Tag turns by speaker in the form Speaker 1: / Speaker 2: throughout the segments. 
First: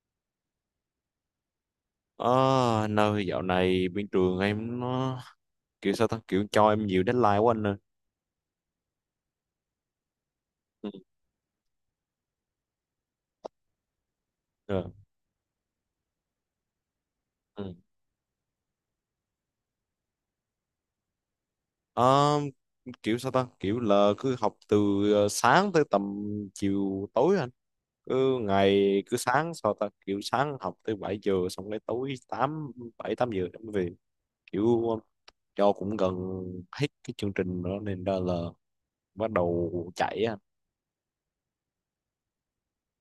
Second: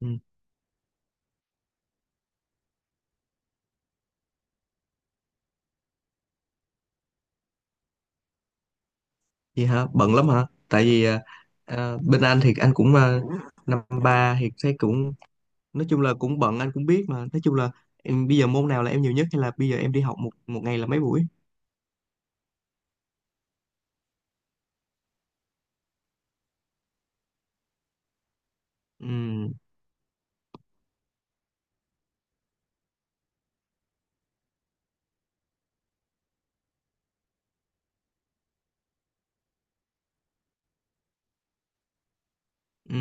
Speaker 1: Ừ.
Speaker 2: Ờ, Nơi dạo này bên trường em nó kiểu sao ta kiểu cho em nhiều deadline quá anh ơi.
Speaker 1: Vậy hả? Bận lắm hả? Tại
Speaker 2: Ừ.
Speaker 1: vì bên anh thì anh cũng năm ba thì thấy
Speaker 2: ờ,
Speaker 1: cũng nói chung là cũng bận, anh cũng biết, mà nói chung
Speaker 2: ừ.
Speaker 1: là em bây giờ môn nào là em nhiều nhất, hay là bây giờ em đi học một một ngày là mấy buổi?
Speaker 2: Ờ, kiểu sao ta kiểu là cứ học từ sáng tới tầm chiều tối anh. Cứ ngày
Speaker 1: Ừ.
Speaker 2: cứ sáng sao ta kiểu Sáng học tới 7 giờ, xong đến tối 7 8 giờ em về. Kiểu cho cũng gần hết cái chương trình đó nên ra là bắt đầu chạy á.
Speaker 1: Ừ.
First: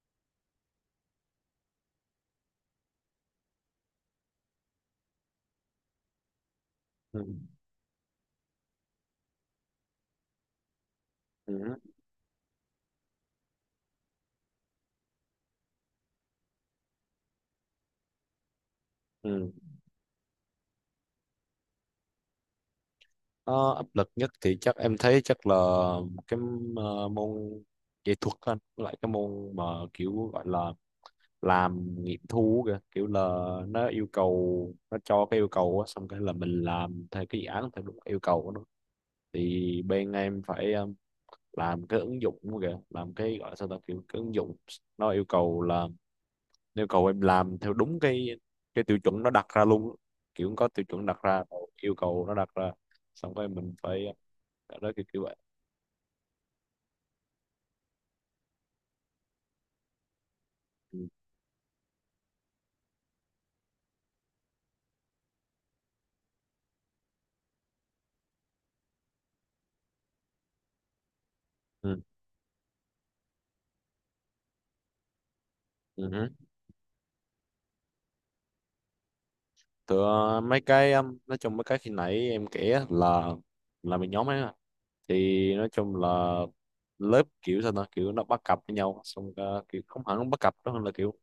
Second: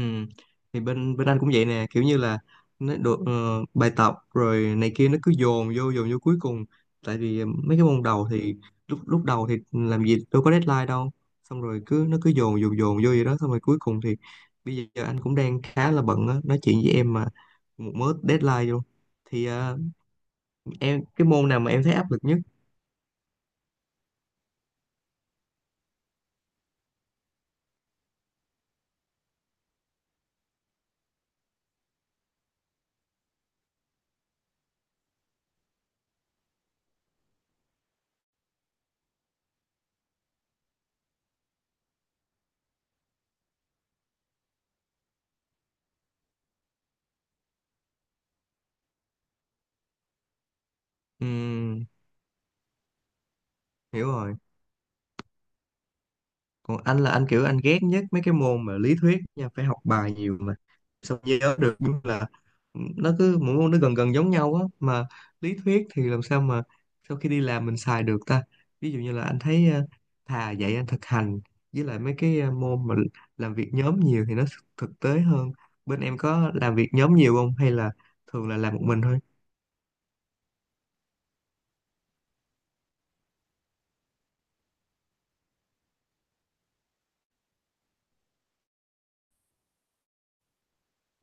Speaker 1: Thì bên bên anh cũng vậy nè, kiểu như là nó được bài tập rồi này kia, nó cứ dồn vô cuối cùng. Tại
Speaker 2: Ừ.
Speaker 1: vì mấy cái môn đầu thì lúc lúc đầu thì làm gì đâu có deadline đâu, xong rồi cứ nó cứ dồn dồn dồn vô vậy đó, xong rồi cuối cùng thì bây giờ anh cũng đang khá là bận á, nói chuyện với em mà một mớ deadline luôn. Thì
Speaker 2: Ừ.
Speaker 1: em cái môn nào mà em thấy áp lực nhất?
Speaker 2: Ờ, Áp lực nhất thì chắc em thấy chắc là cái môn nghệ thuật anh, với lại cái môn mà kiểu gọi là làm nghiệm thu kìa, kiểu là nó yêu cầu, nó cho cái yêu cầu á, xong cái là mình làm theo cái dự án theo đúng yêu cầu của nó. Thì bên em phải làm cái ứng dụng kìa, làm cái gọi là sao ta kiểu cái ứng dụng nó yêu cầu là, nó yêu cầu em làm theo đúng cái tiêu chuẩn nó đặt ra luôn, kiểu có tiêu chuẩn đặt ra,
Speaker 1: Ừm,
Speaker 2: yêu cầu nó đặt ra xong rồi mình phải.
Speaker 1: hiểu rồi.
Speaker 2: Đó, kiểu, kiểu vậy.
Speaker 1: Còn anh là anh kiểu anh ghét nhất mấy cái môn mà lý thuyết nha, phải học bài nhiều mà
Speaker 2: Ừ.
Speaker 1: sao nhớ được. Nhưng là ừ, nó cứ mỗi môn nó gần gần giống nhau á, mà lý thuyết thì làm sao mà sau khi đi làm mình xài được ta. Ví dụ như là anh thấy thà dạy anh thực hành, với lại
Speaker 2: Ừ.
Speaker 1: mấy cái môn mà làm việc nhóm nhiều thì nó thực tế hơn. Bên em
Speaker 2: Ừ.
Speaker 1: có làm việc nhóm nhiều không, hay là thường là làm một mình thôi?
Speaker 2: Tựa mấy cái nói chung mấy cái khi nãy em kể á là mình nhóm ấy mà. Thì nói chung là lớp kiểu sao ta kiểu nó bắt cặp với nhau xong, kiểu không hẳn bắt cặp đó hơn là kiểu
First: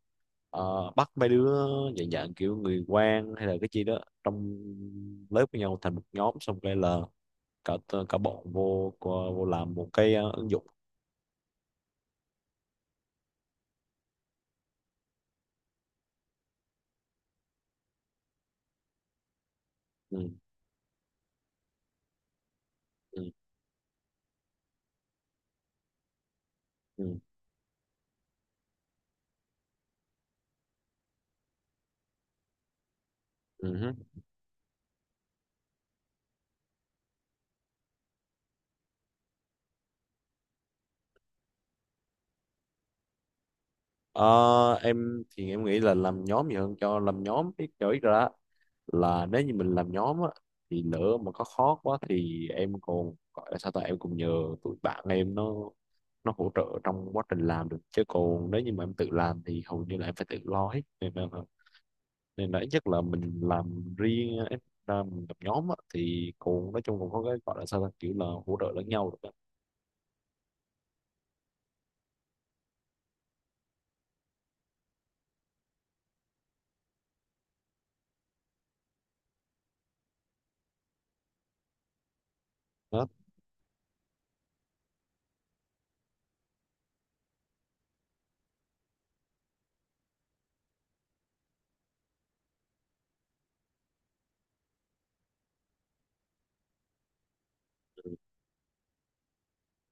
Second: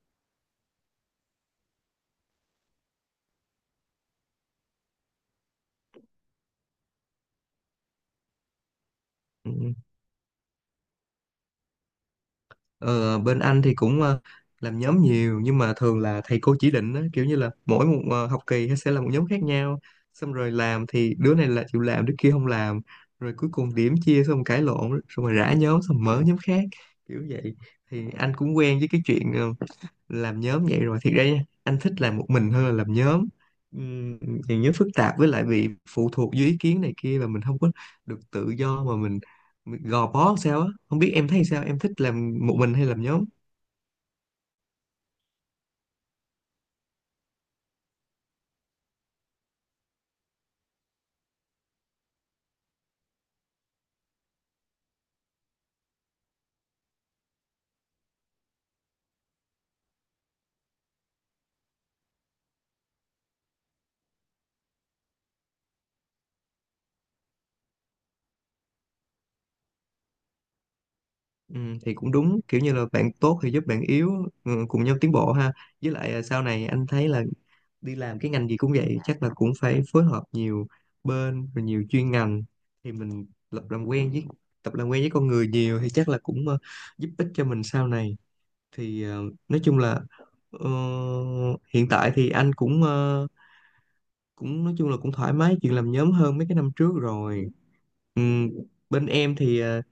Speaker 2: bắt mấy đứa dạng dạng kiểu người quen hay là cái gì đó trong lớp với nhau thành một nhóm, xong cái là cả cả bọn vô vô
Speaker 1: Ừ.
Speaker 2: làm một cái ứng dụng.
Speaker 1: Ờ, bên anh thì cũng làm nhóm nhiều, nhưng mà thường là thầy cô chỉ định á, kiểu như là mỗi một học kỳ sẽ là một nhóm khác nhau,
Speaker 2: Ừ.
Speaker 1: xong rồi làm thì đứa này là chịu làm, đứa kia không làm,
Speaker 2: Ừ.
Speaker 1: rồi cuối cùng điểm chia xong cãi lộn xong rồi rã nhóm xong mở nhóm khác,
Speaker 2: Ừ.
Speaker 1: kiểu vậy. Thì anh cũng quen với cái chuyện làm nhóm vậy rồi. Thiệt ra nha, anh thích làm một mình hơn là làm nhóm.
Speaker 2: Ừ.
Speaker 1: Ừm, Làm nhóm phức tạp, với lại bị phụ thuộc dưới ý kiến này kia, và mình không có được tự do mà mình gò bó làm sao á. Không biết em thấy sao, em thích làm một mình hay làm nhóm?
Speaker 2: Ờ, em thì em nghĩ là làm nhóm gì hơn cho làm nhóm cái chỗ ra á, là nếu như mình làm nhóm á thì lỡ mà có khó quá thì em còn gọi là sao ta, em cũng nhờ tụi bạn em nó hỗ trợ trong quá trình làm được. Chứ còn nếu như mà em tự làm thì hầu như là em phải tự lo hết, nên là ít nhất là mình làm riêng á, em ra mình làm nhóm á thì còn nói chung cũng có cái gọi là sao ta kiểu là hỗ trợ lẫn nhau được á.
Speaker 1: Ừ, thì cũng đúng, kiểu như là bạn tốt thì giúp bạn yếu, ừ, cùng nhau tiến bộ ha. Với lại à, sau này anh thấy là đi làm cái ngành gì cũng vậy, chắc là cũng phải phối hợp nhiều bên, rồi nhiều chuyên ngành, thì
Speaker 2: Đó.
Speaker 1: mình lập làm quen với tập làm quen với con người nhiều thì chắc là cũng giúp ích cho mình sau này. Thì nói chung là ờ, hiện tại thì anh cũng cũng nói chung là cũng thoải mái chuyện làm nhóm hơn mấy cái năm trước rồi. Ừm, bên em thì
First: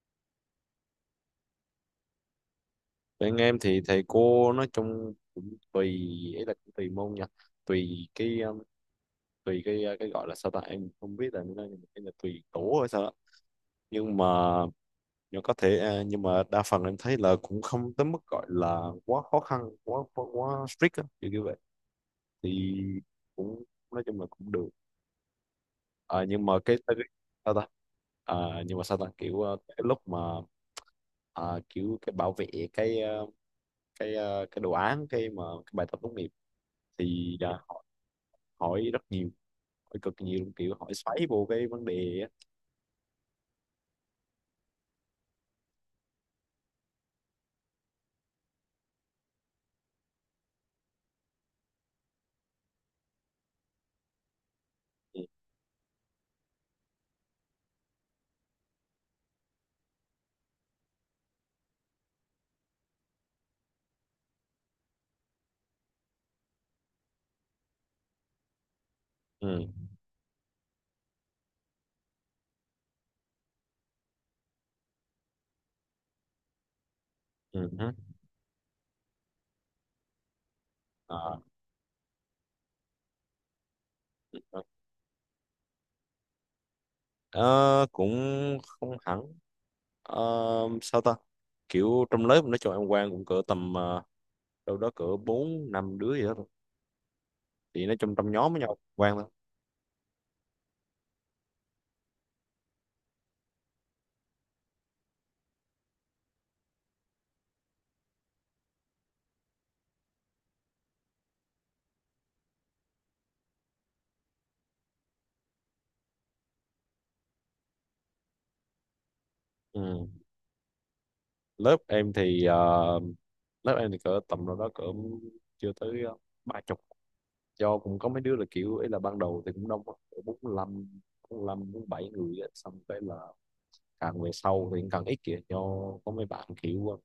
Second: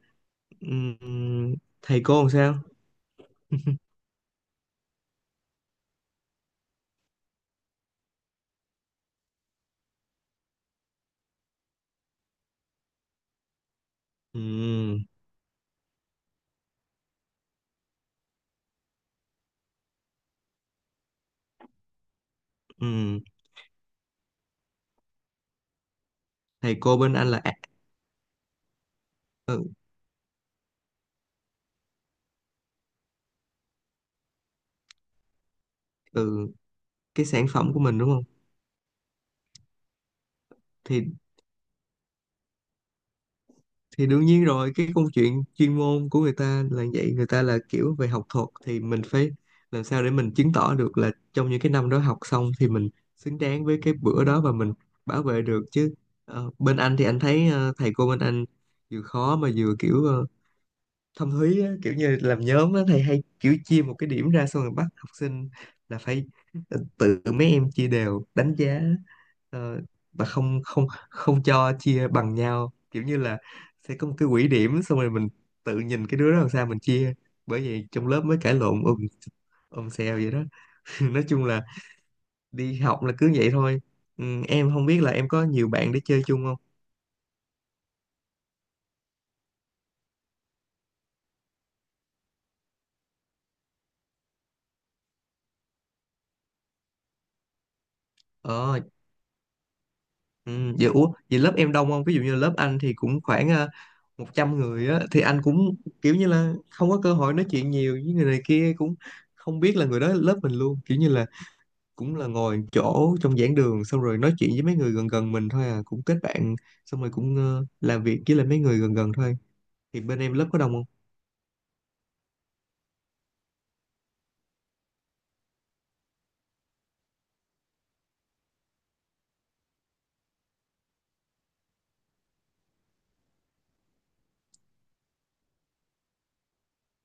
Speaker 1: ừm, thầy cô làm sao?
Speaker 2: Bên em thì thầy cô nói chung cũng tùy, ấy là cũng tùy môn nha, tùy cái um, tùy cái gọi là sao ta, em không biết là như thế nào, nhưng mà cái là tùy tổ hay sao đó. nhưng mà
Speaker 1: Ừ,
Speaker 2: nhưng có thể à, nhưng mà đa phần em thấy là cũng không tới mức gọi là quá khó khăn, quá quá, quá strict á kiểu như vậy thì
Speaker 1: ừ.
Speaker 2: cũng nói chung là cũng được. À, nhưng mà
Speaker 1: Thầy cô bên anh là
Speaker 2: sao ta, à, nhưng mà sao ta kiểu
Speaker 1: ừ,
Speaker 2: cái lúc mà à, kiểu cái bảo vệ cái uh, cái cái đồ án, cái mà cái bài tập tốt nghiệp
Speaker 1: ừ, cái
Speaker 2: thì
Speaker 1: sản
Speaker 2: à,
Speaker 1: phẩm của
Speaker 2: họ
Speaker 1: mình đúng không?
Speaker 2: hỏi rất nhiều, hỏi cực nhiều luôn, kiểu hỏi
Speaker 1: Thì
Speaker 2: xoáy vô cái vấn đề á.
Speaker 1: thì đương nhiên rồi, cái câu chuyện chuyên môn của người ta là vậy, người ta là kiểu về học thuật thì mình phải làm sao để mình chứng tỏ được là trong những cái năm đó học xong thì mình xứng đáng với cái bữa đó, và mình
Speaker 2: Ừ,
Speaker 1: bảo vệ được chứ. Ờ, bên anh thì anh thấy thầy cô bên anh vừa khó mà vừa kiểu thâm thúy á, kiểu như làm nhóm á, thầy hay kiểu chia một cái điểm ra, xong rồi bắt học sinh là phải tự mấy em chia đều đánh giá,
Speaker 2: ừ,
Speaker 1: ờ, và không không không cho chia bằng nhau, kiểu như là sẽ có một cái quỹ điểm, xong rồi mình tự nhìn cái đứa đó làm sao mình chia. Bởi
Speaker 2: ừ,
Speaker 1: vậy
Speaker 2: hứ.
Speaker 1: trong lớp mới cãi lộn ùm ùm xèo vậy đó. Nói
Speaker 2: Ờ,
Speaker 1: chung là đi học là cứ vậy thôi. Ừ, em không biết là em có nhiều bạn để chơi chung không.
Speaker 2: ờ, cũng không hẳn. Ờ, Sao ta, kiểu trong lớp nói chung em quen cũng cỡ tầm đâu đó cỡ bốn năm đứa gì đó thôi, thì nói chung trong nhóm với nhau
Speaker 1: Ờ.
Speaker 2: quen thôi.
Speaker 1: Ừ, vậy, ủa, vậy lớp em đông không? Ví dụ như lớp anh thì cũng khoảng 100 người á, thì anh cũng kiểu như là không có cơ hội nói chuyện nhiều với người này kia, cũng không biết là người đó lớp mình luôn. Kiểu như là cũng là ngồi chỗ trong giảng đường, xong rồi nói chuyện với mấy người gần gần mình thôi à, cũng kết bạn, xong rồi cũng làm việc với lại mấy người gần gần thôi. Thì
Speaker 2: Ừ.
Speaker 1: bên em lớp có đông không?
Speaker 2: Lớp em thì cỡ tầm đâu đó cỡ chưa tới ba chục, do cũng có mấy đứa là kiểu ấy là ban đầu thì cũng đông á, cỡ 45, bốn lăm bốn bảy người á, xong cái là càng về sau thì càng ít kìa. Cho có mấy bạn kiểu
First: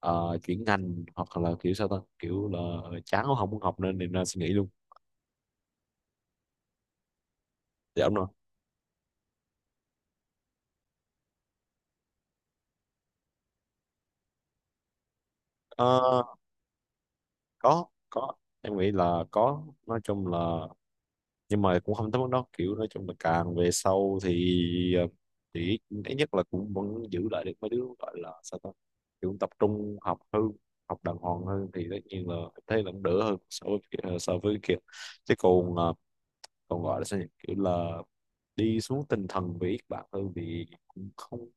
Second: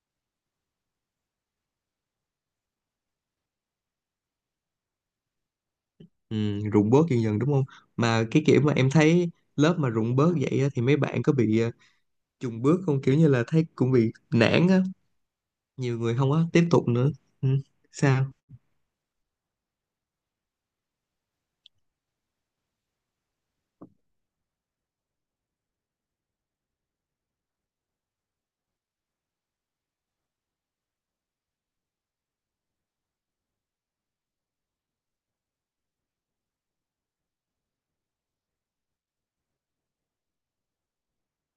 Speaker 2: chuyển ngành hoặc là kiểu sao ta kiểu là chán không muốn học nên nên suy nghĩ luôn.
Speaker 1: Ừ, rụng bớt dần dần đúng không?
Speaker 2: Dạ đúng
Speaker 1: Mà
Speaker 2: rồi.
Speaker 1: cái kiểu mà em thấy lớp mà rụng bớt vậy á, thì mấy bạn có bị chùng bước không? Kiểu như là thấy cũng bị nản á, nhiều người
Speaker 2: Ờ,
Speaker 1: không có tiếp tục nữa. Ừ.
Speaker 2: có
Speaker 1: Sao.
Speaker 2: có em nghĩ là có, nói chung là, nhưng mà cũng không tới mức đó, kiểu nói chung là càng về sau thì ờ, thì ít nhất là cũng vẫn giữ lại được mấy đứa gọi là sao ta kiểu tập trung học hơn, học đàng hoàng hơn, thì tất nhiên là em thấy là cũng đỡ hơn so với so với kia. Chứ còn còn gọi là sao nhỉ, kiểu là đi xuống tinh thần về Yết bạn hơn thì cũng không,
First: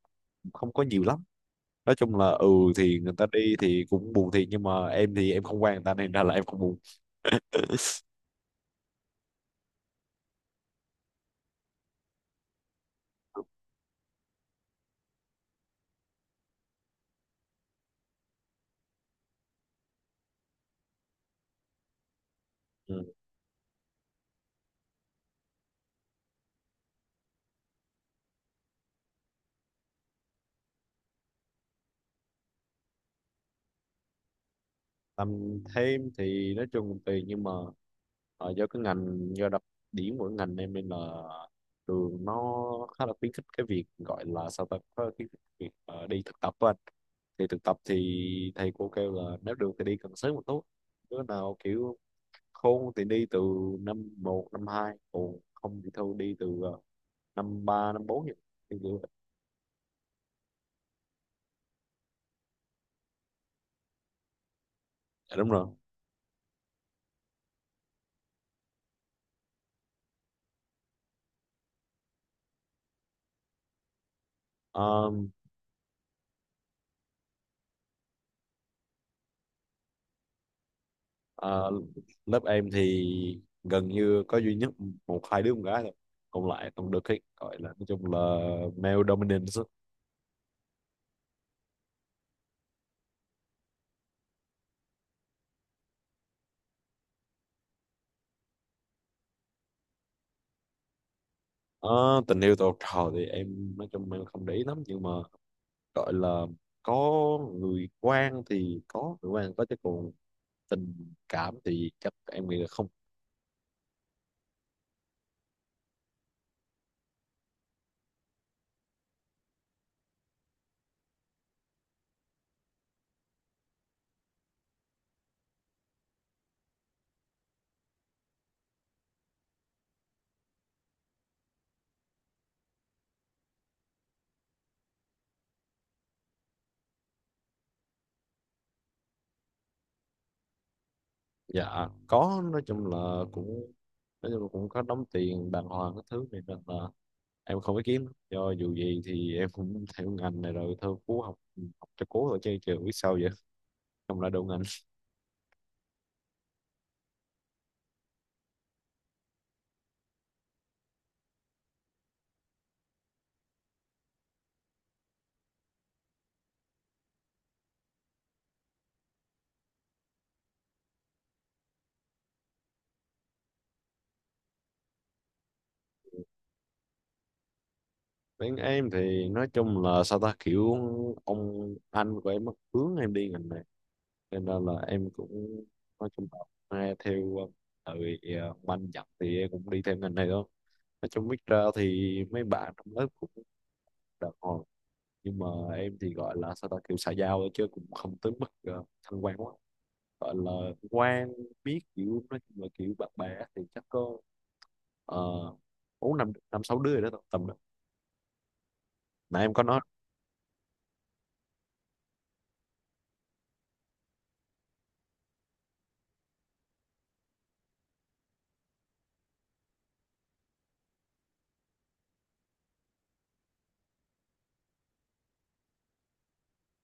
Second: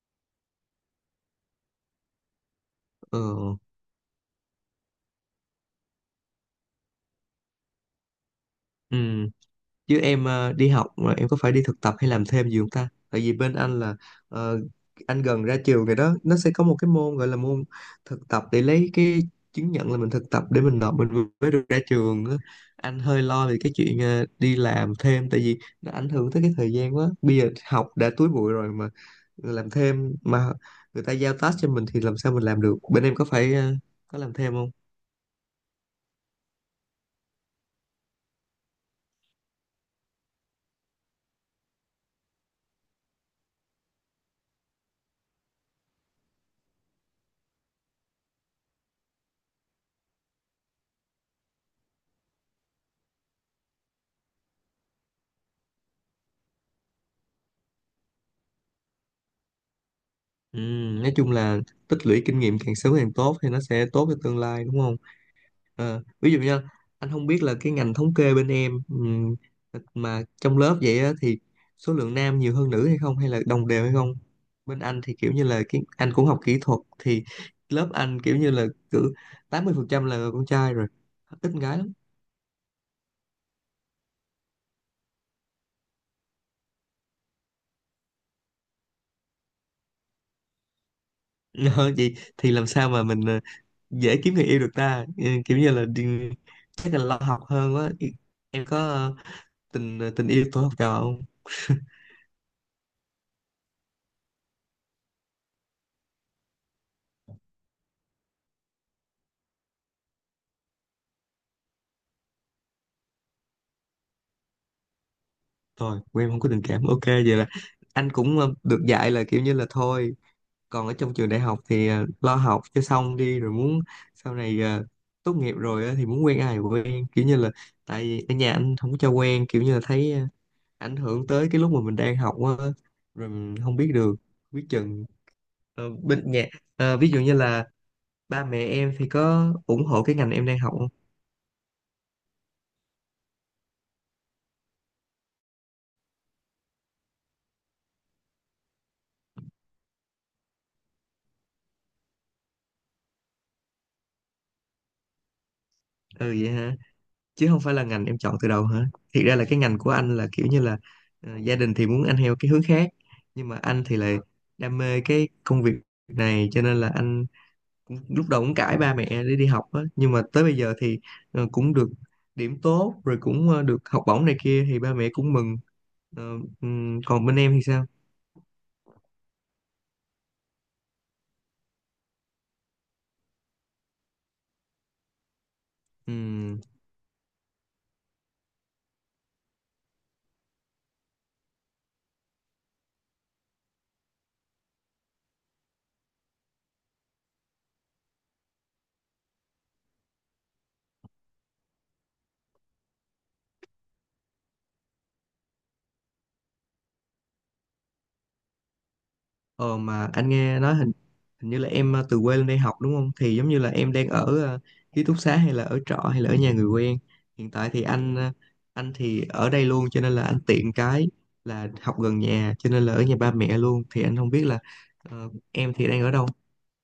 Speaker 2: không có nhiều lắm, nói chung là. Ừ, thì người
Speaker 1: Ờ.
Speaker 2: ta đi thì cũng buồn thiệt, nhưng mà em thì em không quen người ta nên ra là em không buồn.
Speaker 1: Ừ. Chứ em ờ, đi học mà em có phải đi thực tập hay làm thêm gì không ta? Tại vì bên anh là ờ, anh gần ra trường rồi đó, nó sẽ có một cái môn gọi là môn thực tập để lấy cái chứng nhận là mình thực tập để mình nộp mình vừa mới được ra trường á. Anh
Speaker 2: Ừ.
Speaker 1: hơi lo về cái chuyện đi làm thêm, tại vì nó ảnh hưởng tới cái thời gian quá, bây giờ học đã túi bụi rồi mà làm thêm mà người ta giao task cho mình thì làm sao mình làm được. Bên em có phải có làm thêm không?
Speaker 2: Làm thêm thì nói chung cũng tùy, nhưng mà do cái ngành, do đặc điểm của ngành em nên là trường nó khá là khuyến khích cái việc gọi là sao ta, có khuyến khích việc đi thực tập với anh. Thì thực tập thì thầy cô kêu là nếu được thì đi càng sớm một tốt, đứa nào kiểu khôn thì đi từ năm một năm hai, còn không thì thôi đi từ năm 3 năm 4 vậy. Thì kiểu-
Speaker 1: Ừ, nói chung là tích lũy kinh nghiệm càng sớm càng tốt thì nó sẽ tốt cho tương lai đúng không?
Speaker 2: dạ, đúng rồi.
Speaker 1: Ờ, ví dụ nha, anh không biết là cái ngành thống kê bên em mà trong lớp vậy á, thì số lượng nam nhiều hơn nữ hay không, hay là đồng đều hay không? Bên anh thì
Speaker 2: Ờm,
Speaker 1: kiểu như là cái anh cũng học kỹ thuật thì lớp anh kiểu như là cứ 80% là con trai rồi, ít con
Speaker 2: ờ,
Speaker 1: gái lắm.
Speaker 2: Lớp em thì gần như có duy nhất một hai đứa con gái thôi, còn lại toàn được cái gọi là nói chung là male dominance á.
Speaker 1: Ờ, vậy thì làm sao mà mình dễ kiếm người yêu được ta? Ừ, kiểu như là đi- chắc là lo học hơn quá. Em có tình tình yêu tôi học trò không?
Speaker 2: Ờ, Tình yêu tuổi học trò thì em nói chung em không để ý lắm, nhưng mà gọi là có người quan thì có người quan có, chứ còn tình cảm thì chắc em nghĩ là không.
Speaker 1: Thôi của em không có tình cảm, ok vậy là anh cũng được dạy là kiểu như là thôi còn ở trong trường đại học thì lo học cho xong đi, rồi muốn sau này tốt nghiệp rồi á thì muốn quen ai thì quen, kiểu như là tại vì ở nhà anh không có cho quen, kiểu như là thấy ảnh hưởng tới cái lúc mà mình đang học á, rồi mình không biết được biết chừng. Ờ, bên nhà ví dụ như là ba mẹ em thì có ủng hộ cái ngành em đang học không?
Speaker 2: Dạ có, nói chung là cũng nói chung là cũng có đóng tiền đàng hoàng cái thứ này nên là em không có kiếm do, dù gì thì em cũng theo ngành này rồi thôi cố học, học cho cố rồi chơi trường biết sao vậy, không lại đậu ngành.
Speaker 1: Ừ vậy hả? Chứ không phải là ngành em chọn từ đầu hả? Thiệt ra là cái ngành của anh là kiểu như là gia đình thì muốn anh theo cái hướng khác, nhưng mà anh thì lại đam mê cái công việc này, cho nên là anh cũng, lúc đầu cũng cãi ba mẹ để đi học á, nhưng mà tới bây giờ thì cũng được điểm tốt rồi, cũng được học bổng này kia thì ba mẹ cũng mừng. Ờ, còn bên em thì sao?
Speaker 2: Bên em thì nói chung là sao ta kiểu ông anh của em mất hướng em đi ngành này cho nên là em cũng nói chung là nghe theo tại vì ông anh dặn thì em cũng đi theo ngành này thôi. Nói chung biết ra thì mấy bạn trong lớp cũng đàng hoàng, nhưng mà em thì gọi là sao ta kiểu xã giao thôi chứ cũng không tới mức thân quen quá, gọi là quan biết kiểu nói chung là kiểu bạn bè á thì chắc có uh, bốn năm năm sáu đứa rồi đó tầm đó, nãy em có
Speaker 1: Ờ
Speaker 2: nói.
Speaker 1: mà anh nghe nói hình hình như là em từ quê lên đây học đúng không? Thì giống như là em đang ở ký túc xá, hay là ở trọ, hay là ở nhà người quen. Hiện tại thì anh anh thì ở đây luôn, cho nên là anh tiện cái là học gần nhà, cho nên là ở nhà ba mẹ luôn. Thì anh không biết là em thì đang ở đâu.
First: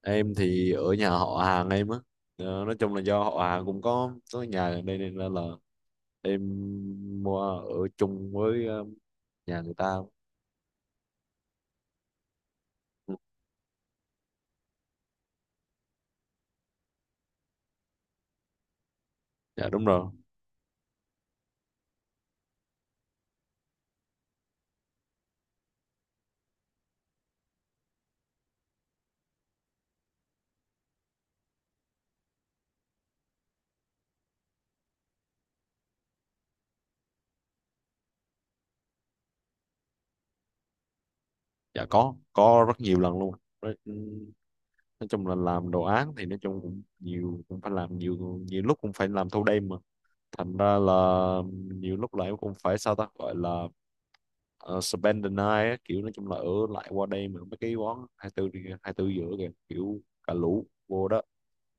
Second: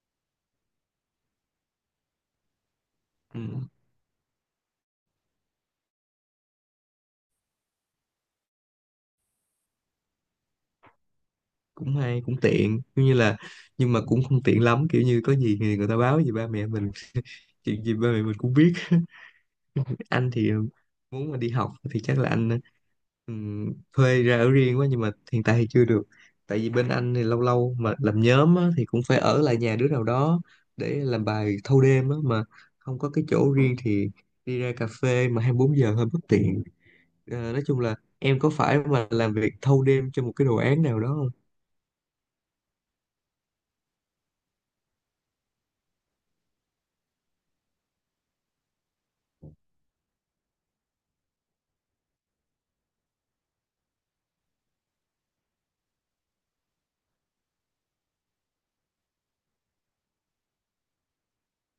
Speaker 2: Em thì ở nhà họ hàng em á. Nói chung là do
Speaker 1: Ừ,
Speaker 2: họ hàng cũng có nhà ở đây nên là em mua ở chung với nhà người ta.
Speaker 1: cũng hay cũng tiện giống
Speaker 2: Ừ,
Speaker 1: như là nhưng mà cũng không tiện lắm, kiểu như có gì thì người ta báo gì ba mẹ mình, chuyện gì ba mẹ mình cũng biết.
Speaker 2: dạ đúng rồi.
Speaker 1: Anh thì muốn mà đi học thì chắc là anh ừm, thuê ra ở riêng quá, nhưng mà hiện tại thì chưa được, tại vì bên anh thì lâu lâu mà làm nhóm á, thì cũng phải ở lại nhà đứa nào đó để làm bài thâu đêm á, mà không có cái chỗ riêng thì đi ra cà phê mà 24 giờ hơi bất tiện. Ờ, nói chung là em có phải mà làm việc thâu đêm cho một cái đồ án nào đó không?
Speaker 2: Dạ có rất nhiều lần luôn. Đấy, ừ, nói chung là làm đồ án thì nói chung cũng nhiều cũng phải làm nhiều, nhiều lúc cũng phải làm thâu đêm, mà thành ra là nhiều lúc lại em cũng phải sao ta gọi là spend the night á, kiểu nói chung là ở lại qua đây. Mà mấy cái quán 24 đi- 24 giữa kìa, kiểu cả lũ vô đó,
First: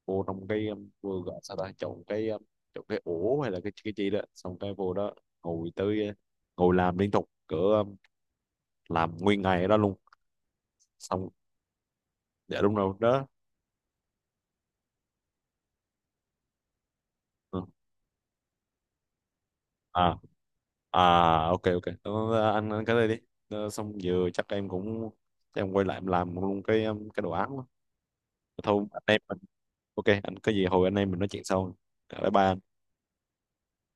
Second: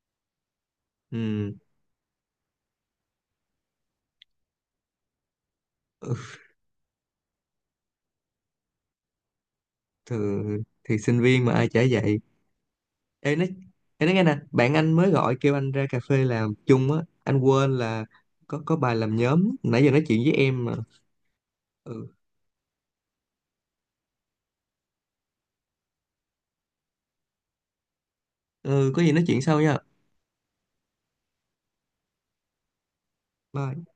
Speaker 2: vô trong cái vô gọi
Speaker 1: Ừ,
Speaker 2: sao ta chọn cái ổ hay là cái gì đó, xong cái vô đó ngồi tới
Speaker 1: ừ.
Speaker 2: ngồi làm liên tục cỡ làm nguyên ngày ở đó luôn.
Speaker 1: Thì, thì sinh
Speaker 2: Xong
Speaker 1: viên mà ai chả vậy.
Speaker 2: dạ đúng rồi đó.
Speaker 1: Ê, nói ê, nói nghe nè, bạn anh mới gọi kêu anh ra cà phê làm chung á, anh
Speaker 2: Ừ.
Speaker 1: quên là có bài làm nhóm, nãy giờ nói
Speaker 2: À.
Speaker 1: chuyện với em mà.
Speaker 2: À, ok ok.
Speaker 1: Ừ,
Speaker 2: Ờ, anh ăn cái đây đi. Xong giờ chắc em cũng quay lại em làm luôn cái đồ án đó. Thôi
Speaker 1: ừ
Speaker 2: anh
Speaker 1: có gì
Speaker 2: em
Speaker 1: nói
Speaker 2: mình.
Speaker 1: chuyện sau nha.
Speaker 2: Ok anh, có gì hồi anh em mình nói chuyện sau. Bye bye.
Speaker 1: Bye.